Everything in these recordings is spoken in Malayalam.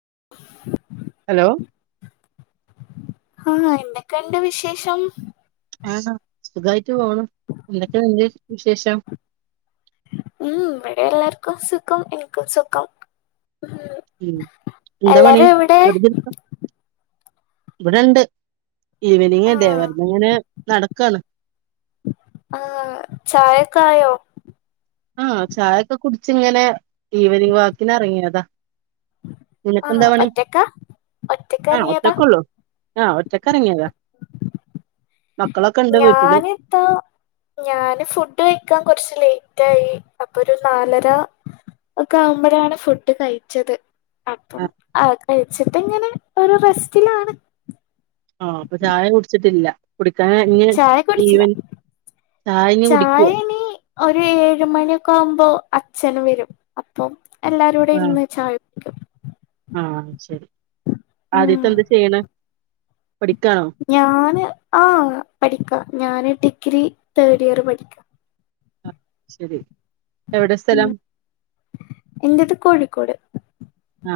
[inaudible] ഹലോ ആ എന്തൊക്കെ ഇണ്ട് വിശേഷം ആ സുഖായിട്ട് പോണു എന്തൊക്കെയ അന്റെ വിശേഷം ഉം വടെ എല്ലാർക്കും സുഖം എനിക്കും സുഖം ഉം എന്താ പണി എല്ലാരും എവിടെ വെറുതെ ഇരിക്ക ഇവിടെണ്ട് ഈവനിങ് അതെ ആഹ് വെറുത ഇങ്ങനെ നടക്കാണ് ആ ചായൊക്കെ ആയോ ആ ചായൊക്കെ കുടിച്ച ഇങ്ങനെ ഈവനിങ് വാക്കിന് എറങ്ങിയതാ നിനക്ക എന്താ ആഹ് പണി ഒറ്റക്കാ ഒറ്റക്ക് ആ ഇറങ്ങിയതാ ഒറ്റക്കൊള്ളൂ ആ ഒറ്റക്കറങ്ങിയതാ ഞാന് എത്താ ഞാന് ഫുഡ് കഴിക്കാൻ കുറച് ലൈ റ്റയി അപ്പൊ ഒരു നാലര ഒക്കെ ആവുമ്പോഴാണ് ഫുഡ് കഴിച്ചത് അപ്പം ആഹ് ആ കഴിച്ചിട്ട് ഇങ്ങനെ ഒരു റെസ്റ്റിലാണ് ആ അപ്പൊ ചായ കുടിച്ചിട്ടില്ല കുടിക്കാൻ ഇ ചായ കുടിച്ചില്ല ഈവൻ ചായ ഇഞ് കുടിക്കുവോ ഒരു ഏഴു മണിയൊക്കെ ആവുമ്പോ അച്ഛന് വരും അപ്പം എല്ലാരും കൂടെ ഇരുന്ന് ചായ ആ ശരി ആദ്യത്തെ ഉം എന്ത് ചെയ്യണ ഞാന് ആ പഠിക്കാ ഞാന് ഡിഗ്രി തേർഡ് ഇയർ പഠിക്കാ ആഹ് ശരി എവിടെ സ്ഥലം ഇന്റെത് കോഴിക്കോട് ആ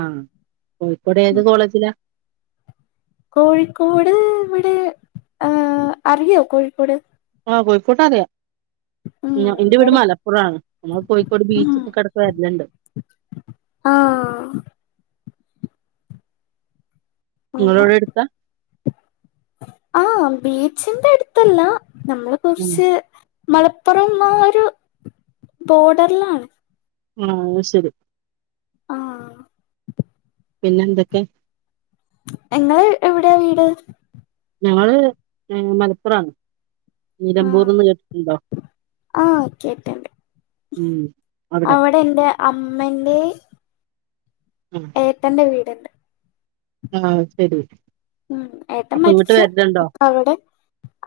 കോഴിക്കോട് ഏത് കോളേജിലാ കോഴിക്കോട് ഇവിടെ ആ അറിയോ കോഴിക്കോട് ആ കോഴിക്കോട് അറിയാ ഉം എന്റെ വീട് ഇവിടെ മലപ്പുറാണ് നമ്മൾ കോഴിക്കോട് ഉം ബീച്ചക്ക എടക്ക് വരലണ്ട് [inaudible] ആ നിങ്ങളവിടെ അടുത്താ ആ ബീച്ചിന്റെ അടുത്തല്ല നമ്മള് ഉം കുറച്ച് മലപ്പുറമാരു ബോർഡറിലാണ് ആ ശരി ആ പിന്നെ എന്തൊക്കെ ഇങ്ങള് എവിടെയാ വീട് ഞങ്ങള് ഏ മലപ്പുറാണ് ആ നിലമ്പൂർന്ന് കേട്ടിട്ടുണ്ടോ ആ കേട്ടുണ്ട് ഉം അവിടെ എൻറെ അമ്മന്റെ ഏട്ടന്റെ വീട്ണ്ട് ആ ശരി ഉം ഏട്ടൻ അപ്പൊ ഇങ്ങട്ട് മരിച്ചു വരലുണ്ടോ അപ്പ അവിടെ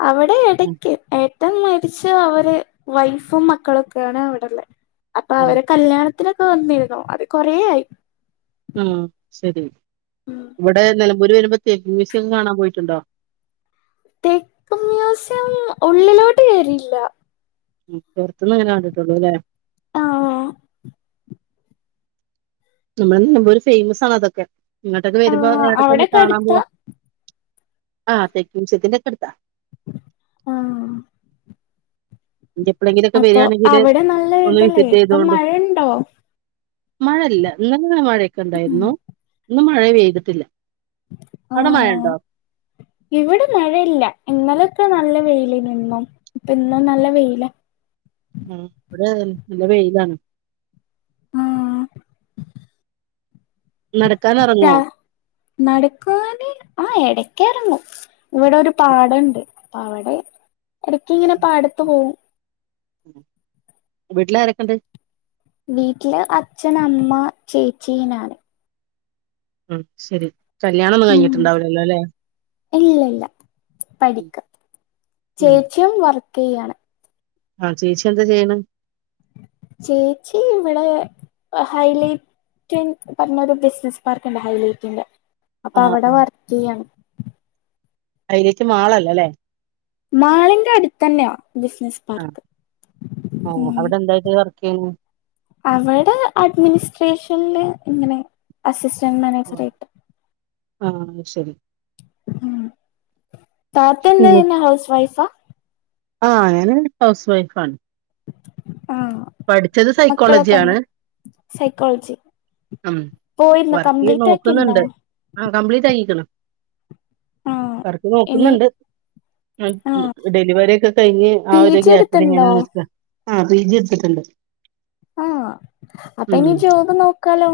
അവിടെ ഉം എടക്ക് ഏ ഏട്ടൻ മരിച്ച അവര് വൈഫും മക്കളൊക്കെയാണ് അവിടെള്ള അപ്പൊ ഉം അവരെ കല്യാണത്തി ത്തിനോക്കെ വന്നിരുന്നു അത് കൊറേ ആയി ഉം ശരി ഉം ഇവിടെ നിലമ്പൂര് വരുമ്പോ തേക്ക് മ്യൂസിയം കാണാൻ പോയിട്ടുണ്ടോ തെക്ക് മ്യൂസിയം ഉള്ളിലോട്ട് കേറില്ല ഉം പുറത്തന്ന് അങ്ങനെ കണ്ടിട്ടുള്ളൂ അല്ലേ ആഹ് നമ്മൾ നിലമ്പൂർ ഫേമസ് ആണ് അതൊക്കെ ഇങ്ങോട്ടൊക്കെ വരുമ്പോ ആഹ് അവിടെക്കെ ഒന്ന് അവിടൊക്കെ കാണാൻ അടുത്താ പോവാ ആഹ തേക്ക് മ്യൂസിയത്തിന്റെ ഒക്കെ അടുത്ത ആഹ ഇഞ് എപ്പോഴെങ്കിലുമൊക്കെ വരികയാണെങ്കില് അവിടെ നല്ല ഒന്ന് ഇതല്ലേ വിസിറ്റ് ഇപ്പം ചെയ്തോണ്ടു മഴയുണ്ടോ മഴ ഇല്ല ഇന്നലെ മഴയൊക്കെ ഉണ്ടായിരുന്നു ഇന്ന് മഴ പെയ്തിട്ടില്ല ഓ അവിടെ മഴ ഉണ്ടോ ഇവിടെ മഴയില്ല ഇന്നലെ ക്കെ നല്ല വെയില് നിന്നും ഇപ്പ ഇന്നും നല്ല വെയില. അ ഇവിടെ അതെ നല്ല വെയിലാ ണ്. ആ. നടക്കാൻ ഇറങ്ങുവോ [inaudible] നടക്കാന് ആ ഇട കെ ഇറങ്ങു ഇവിടെ ഒരു പാടണ്ട് അപ്പോ അവടെ ഇടക്ക് ഇങ്ങനെ പാടത്ത് പോവും. വീട്ടിലാരൊക്കെണ്ട്. വീട്ടില് അച്ഛന് അമ്മ ചേച്ചീ നാന്. ഉം ശരി കല്യാണം ഒന്നും ഉം കഴിഞ്ഞിട്ടണ്ടാവില്ലല്ലോ അല്ലെ. ഇല്ല ഇല്ല ഉം പഠിക്ക ചേച്ചിയും വർക്ക് ചെയ്യാണ്. അ ചേച്ചി എന്താ ചെയ്യെണ്. ചേച്ചിവിടെ ഹൈലൈ ടെ [unintelligible] പറഞ്ഞ ഒരു ബിസിനസ് പാർക്ക് ഉണ്ട് ഹൈലൈറ്റിന്റെ അപ്പൊ ആ അവിടെ വർക്ക് ചെയ്യാണ്. ഹൈലേറ്റ് മാളല്ലല്ലേ. മാളിന്റെ അടുത്ത് തന്നെയാ ബിസിനസ് ആ പാർക്ക്. ആ അവിടെ എന്തായിട്ട് വർക്ക് ചെയ്യുന്നു. അവടെ അഡ്മിനിസ്ട്രേഷ [unintelligible] ഇങ്ങനെ അസിസ്റ്റന്റ് മാനേജറായിട്ട്. ആ അത് ശരി. ഉം താത്ത ഉം. എന്തെയുന്ന് ഹൗസ് വൈഫാ. ആ ഞാന് ഹൗസ് വൈഫ് ആാണ്. ആഹ് പഠിച്ചത് സൈക്കോളജി മക്കളൊക്കെ ഉണ്ടോ ആണ്. സൈക്കോളജി. ഉം പോയിരുന്നോ വർക്ക് കംപ്ലീറ്റ് ആക്കിയിരുന്നോ നോക്കുന്നുണ്ട് ആ കംപ്ലീറ്റ് ആകിക്ണ്. ആഹ് വർക്ക് ഇനി നോക്കുന്നുണ്ട്. ആ ആഹ് ഡെലിവറി ഒക്കെ കഴിഞ്ഞ് പി ആ ഒരു ജി ഗ്യാപ്പില് എടുത്തുണ്ടോ ങ്ങനാ നിക്ക. ആ പി ജി എടുത്തിട്ടുണ്ട്. ആ അപ്പൊ ഇനി ജോബ് നോക്കാലോ.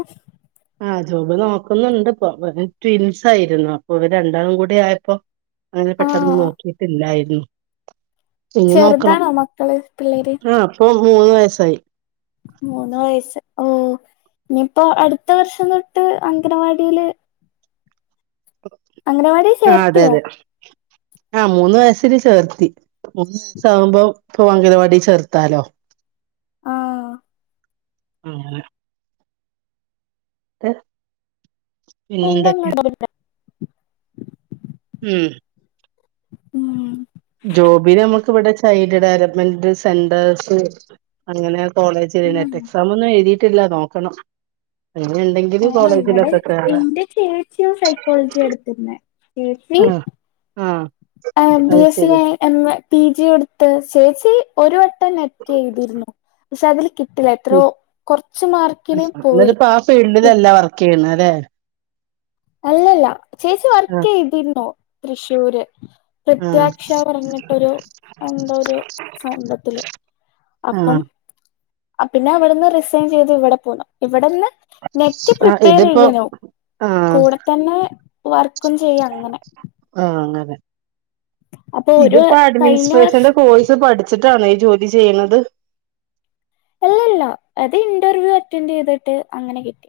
ആ ജോബ് നോക്കുന്നുണ്ട് ഇപ്പൊ ഇവര് ട്വിൻസ് ആയിരുന്നു അപ്പൊ ഇവര് രണ്ടാളും കൂടി ആയപ്പോ അങ്ങനെ പെട്ടെന്ന് ആഹ് നോക്കിട്ടില്ലായിരുന്നു. ഇനി നോക്കണം ചെറുതാണോ മക്കള് പിള്ളേര് ആ ഇപ്പൊ മൂന്ന് വയസായി. മൂന്ന് വയസ്സ് ഓ. ഇനിയിപ്പോ അടുത്ത വർഷം തൊട്ട് അംഗനവാടിയില് അംഗനവാടി ചേർത്തിയോ. ആ മൂന്ന് വയസ്സില് ചേർത്തി. മൂന്ന് വയസ്സ് ആവുമ്പോ ഇപ്പൊ അംഗനവാടി ചേർത്താലോ. ആ. ആ [unintelligible] [unintelligible] പിന്നെ ഉം എന്തൊക്കെയ. ഉം ഉം. ജോബിന് നമുക്കിവിടെ ചൈൽഡ് ഡെവലപ്മെന്റ് സെന്റേഴ്സ് അങ്ങനെ കോളേജില് നെറ്റ് എക്സാം ഒന്നും എഴുതിയിട്ടില്ല നോക്കണം. അങ്ങനെ ഉണ്ടെങ്കില് ആ ഇവിടെ കോളേജിലൊക്കെ കേറാ ഇന്റെ ചേച്ചിയും സൈക്കോളജിയ എടുത്തിരുന്നേ. ചേച്ചി. ആഹ് ആഹ് എ ബി അത് എസ് സി ശരി എം എ പി ജി കൊടുത്ത് ചേച്ചി ഒരു ഒരു വട്ടം നെറ്റ് എഴുതിയിരുന്നു പക്ഷെ അതില് കിട്ട ഉം പോയി സങതിപ്പ ആ ഫീൽഡിലല്ല വർക്ക് ചെയ്യ്ണെ അല്ലെ. അല്ലല്ല ചേച്ചി വർക്ക് ആഹ് ചെയ്തിരുന്നോ തൃശ്ശൂര്. ആഹ് പ്രത്യാക്ഷ പറഞ്ഞിട്ടൊരു എന്ത ഒരു സംൗഭത്തില് അപ്പം ആഹ് പിന്നെ അവിടെന്ന് റിസൈൻ ചെയ്ത് ഇവിടെ പോണം ഇവിടെന്ന് നെറ്റ് ആഹ് പ്രിപ്പയർ ഇതിപ്പോ ചെയ്യാന ആഹ് കൂടെ തന്നെ വർക്കും ചെയ്യും അങ്ങനെ ആഹ് അങ്ങനെ അപ്പൊ ഒരു ഇതിപ്പോ കഴിഞ്ഞ അഡ്മിനിസ്ട്രേഷന്റെ വർഷം കോഴ്സ് പഠി വച്ചിട്ടണ ഈ ജോലി ചെയ്യണുന്നത് അല്ലല്ലോ അത് ഇന്റർവ്യൂ അറ്റൻഡ് ചെയ്തിട്ട് അങ്ങനെ കിട്ടി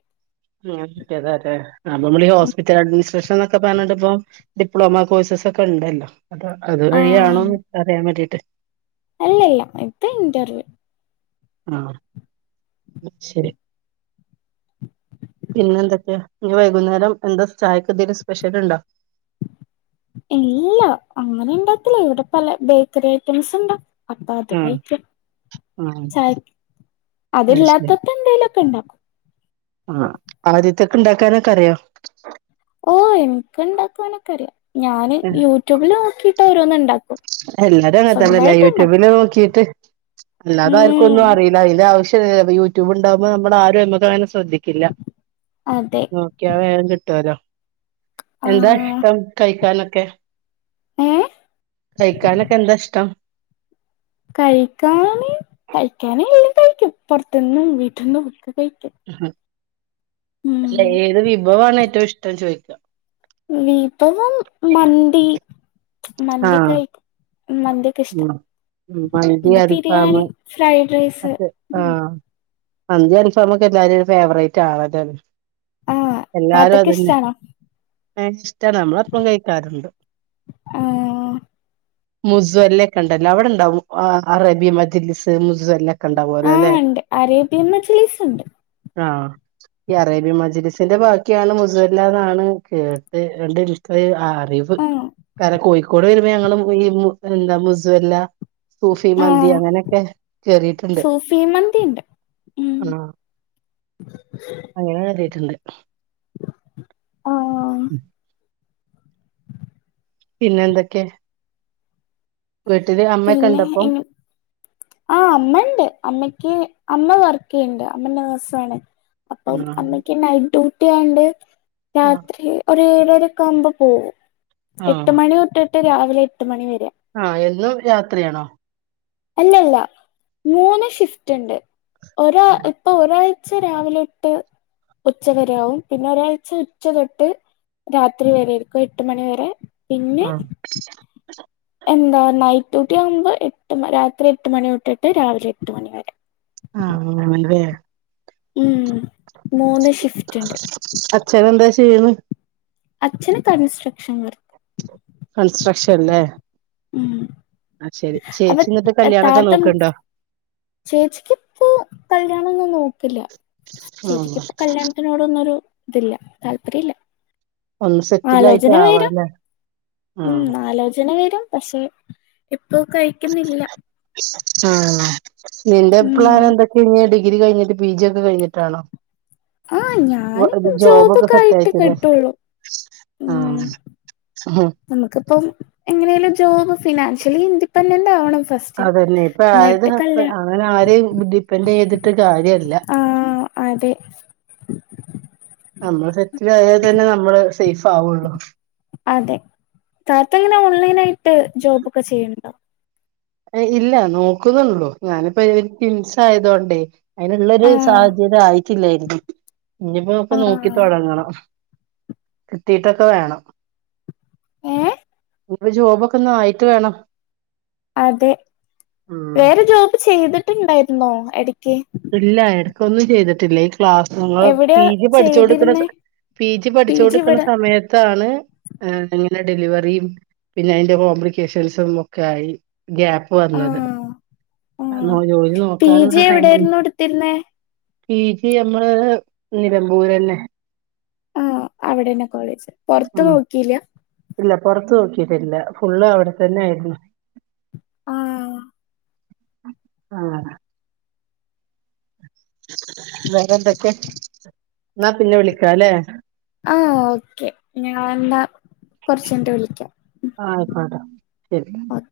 ഉ്ത അതെ അതെ അപ്പൊ നമ്മഈ ഹോസ്പിറ്റൽ അഡ്മിനിസ്ട്രേഷൻ എന്നൊക്കെ പറഞ്ഞണ്ട് ഇപ്പ ഡിപ്ലോമ കോഴ്സ് ഒക്കെ ഉണ്ടല്ലോ അ അത്വഴിയാണോന്ന് അറിയാൻ വേണ്ടിട്ട് അല്ല ഇല്ല ഇത് ഇന്റർവ്യൂ ആ ശരി പിന്നെന്തൊക്കെയ നൻ വൈകുന്നേരം എന്താ ചായക്ക ഇതിൻ സ്പെഷ്യൽ ഉണ്ടോ [inaudible] ഇല്ല അങ്ങനെ ഇണ്ടാത്തില്ല ഇവിടെ പല ബേക്കറി ഐറ്റംസ് ഉണ്ടോ അപ്പാ അത് ആഹ് കയിക്കും ആഹ് ചായ അതില്ലാത്തപ്പോ എന്തായലുംൊക്കെ ഉണ്ടാക്കും ആ ആദ്യത്തൊക്കെ ഇണ്ടാക്കാനൊക്കെ അറിയോ ഓ എനിക്ക് ഇണ്ടാക്കുവാനൊക്കെ അറിയാം ഞാന് യൂട്യൂബില് നോക്കിട്ട് ഓരോന്ന് ഇണ്ടാക്ക എല്ലാരും അങ്ങനത്തല്ലല്ലേ യൂട്യൂബില് നോക്കിട്ട് അല്ല അത ആർക്കൊന്നും ഉം അറിയില്ല അതില ആവശ്യ യൂട്യൂബ് ഇണ്ടാവുമ്പോ നമ്മൾ ആരുംക്ക ശ്രദ്ധിക്കില്ല അതെ നോക്കിയ വേറെം കിട്ടുവല്ലോ എന്താ ആഹ് ഇഷ്ടം കഴിക്കാനൊക്കെ ഏ കഴിക്കാനൊക്കെ എന്താ ഇഷ്ടം കഴിക്കാന കഴിക്കാനേ എല്ലാം കഴിക്കുംപ്പറത്തന്ന്ും വീട്ടിൽന്ന് വക്ക കഴിക്കും അല്ല ഉം ഏത് വിഭവ ഏറ്റവും ഇഷ്ടംന്ന് ചോദിക്കുക വിഭവം മന്തി മന്തി ആഹ് കഴിക്കും മദ്യക്ക് ഇഷ്ടം ഉം ഉം മന്തി അരിഫാമ ഫ്രൈഡ് റൈസ് അക്കെ ആ മന്തി ആൽഫ കെ എല്ലാരും ഫേവറേറ്റ് ആണല്ലോ ആ താത്തക്ക ഇഷ്ടണ അ ഇഷ്ടം നമ്മള അപ്പം കഴിക്കാറുണ്ട് ആഹ് മുസ്വല്ല കണ്ട അവിടെ ഉണ്ടാവും അറേബ്യ മജിസ് മുസ എല്ല ആഹ് ഉണ്ട് അരേബ്യ എന്ന മചിലീസ് ഉണ്ട് ആ ഈ അറേബ്യ മജലിസിന്റെ ബാക്കിയാണ് മുസല്ലാണ് കേട്ട് ര ഇ്ട അറിവ് ആഹ് കാരണം കോഴിക്കോട് വരുമ്പോ ഞങ്ങള് ഈ എന്താ മുസുല്ല സൂഫി മന്തി ആഹ് അങ്ങനെയൊക്കെ കേറിയിട്ടുണ്ട് സൂഫി മന്തി ഉണ്ട് ഉം ആ അങ്ങനെ കറിയിട്ടുണ്ട് ആഹ് ഉം പിന്നെന്തൊക്കെ പിന്നെ ഉണ്ടപ്പം ആഹ് അമ്മണ്ട് അമ്മക്ക് അമ്മ വർക്ക് ചെയ്യണ്ട് അമ്മ നേഴ്സാണ് അപ്പം ആഹ് അമ്മയ്ക്ക് നൈറ്റ് ഡ്യൂട്ടി ആണ്ട് ആഹ് രാത്രി ഒ ഏഴരക്കെ ആുമ്പ് പോകവും എട്ട മണി തൊട്ട് രാവിലെ എട്ട് മണിവ വരെ ആഹ എന്നും യാത്രയാണോ അല്ലല്ല മൂന്ന് ഷിഫ്റ്റ് ഉണ്ട് ഒരാ ആഹ് ഇപ്പൊ ഒരാൾ ഒച്ച രാവിലെ തൊട്ട് ഉച്ചവരാവും പിന്നെ ഒരാഴ്ച ഉച്ച തൊട്ട് രാത്രി വരെരിക്കും എട്ട് മണിിവരെ ആഹ എന്താ നൈറ്റ് ഡ്യൂട്ടി ആകുമ്പോ എട്ട് രാത്രി എട്ട് മണി തൊട്ടിട്ട് രാവിലെ എട്ട് മണി വരെ ആഹ് ആല്ലതേ ഉം മൂന്ന് ഷിഫ്റ്റ് ഉണ്ട് അച്ഛനെന്താ ചെയ്യണേ അച്ഛന് കൻസ്ട്രക്ഷൻ വർക്ക് കൺസ്ട്രക്ഷൻല്ലേ ഉം ആഹ് ശരി അപ്പൊ ചേച്ചി എന്നിട്ട് കല്യാണൊക്കെ താത്തം നോക്കണ്ടോ ചേച്ചിക്ക്പ്പോ കല്യാണംന്ന് നോക്ക ല്ല ചേച്ചിക്ക് ഇപ്പ കല്യാണത്തിനോടൊന്നുംരു ഇതില്ല താല്പര്യ ഇല്ല ഒന്ന് സെറ്റിലായിട്ട് ആലോചന വരും ആവാല്ലേ ഉ ആലോചന വരും പക്ഷെ ഇപ്പൊ കഴിക്കുന്നില്ല ആഹ നിന്റെ പ്ലൻ ഉം എന്തൊക്കെ കഴിഞ്ഞ ഡിഗ്രി കഴിഞ്ഞിട്ട് പി ജി ഒക്കെ കഴിഞ്ഞിട്ടാണോ ആഹ് ഞാന് ഒരു ജോബൊക്കെ സെറ്റ ആയിട്ട് ആയിട്ടല്ലേ കെട്ടുള്ളൂ ഉം ആഹ നമുക്കിപ്പം എങ്ങനെലും ജോബ് ഫിനാൻഷ്യലി ഇൻഡിപെൻഡന്റ് ആവണം ഫസ്റ്റ് അതന്നെ ഇപ്പൊ ആത് എന്നിട്ട് കല്യാ അങ്ങനെ ആര ഡിപ്പെൻഡ് ചെയ്തിട്ട് കാര്യല്ല ആഹ് അതെ നമ്മള് സെറ്റില ആയൽ തന്നെ നമ്മള് സേഫ് ആവുള്ളോ അതെ തത്തങ്ങനെ ഓൺലൈൻ ആയിട്ട് ജോബൊക്കെ ചെയ്യുന്നുണ്ടോ ഇല്ല നോക്കുന്നുള്ളൂ ഞാനിപ്പോ റ്റിൻസ ആയതൊണ്ടേ അതിനനുള്ളരു ആഹ് സാഹചര്യം ത ആയിട്ടില്ലായിരുന്നു ഇനിയിപ്പോ നക്കെ നോക്കിട്ട് ആഹ് തുടങ്ങണം കിട്ടീട്ടൊക്കെ വേണം ഏ ഇ ജോബൊക്കെ ഒന്ന് ആയിട്ട് വേണം അതെ ഉം വേറെ ജോബ് ചെയ്തിട്ടുണ്ടായിരുന്നോ എ ഇല്ല ഇടക്കൊന്നും ചെയ്തിട്ടില്ലേ ക്ലാസ് നിങ്ങൾ എവിടെയാ പി ജി പഠിച്ചു കൊടുക്കുന്ന ചെയ്തിരുന്നേ പി ജി പഠിച്ചു കൊടുക്കണ സമയത്താണ് ആ ഇങ്ങനെ ഡെലിവറിയും പിന്നെ അതിന്റെ കോംപ്ലിക്കേഷൻസും ഒക്കെ ആയി ഗ്യാപ്പ് വഞ്ഞത് ആഹ് ന ജോലി നോക്കാനുള്ള ടൈം പിന്നെ കി ജി മ്മള് നിലമ്പൂരല്ലെ ആഹ അവിടെന്നെ കോളേജ് പൊറത്ത ഉം നോക്കില്ല ഇല്ല പൊറത്ത് നോക്കിട്ടില്ല ഫുള്ള് അവിടെത്തന്നെ ആയിരുന്നു ആഹ ആഹ വേറെ എന്തൊക്കെ എന്നാ പിന്നെ വിളിക്ക അല്ലേ ആ ഓക്കെ ഞൻ എന്താ കൊറച്ചട്ട വിളിക്കാം ആഹ ആയിക്കോട്ടോ ശരി ഓക്കെ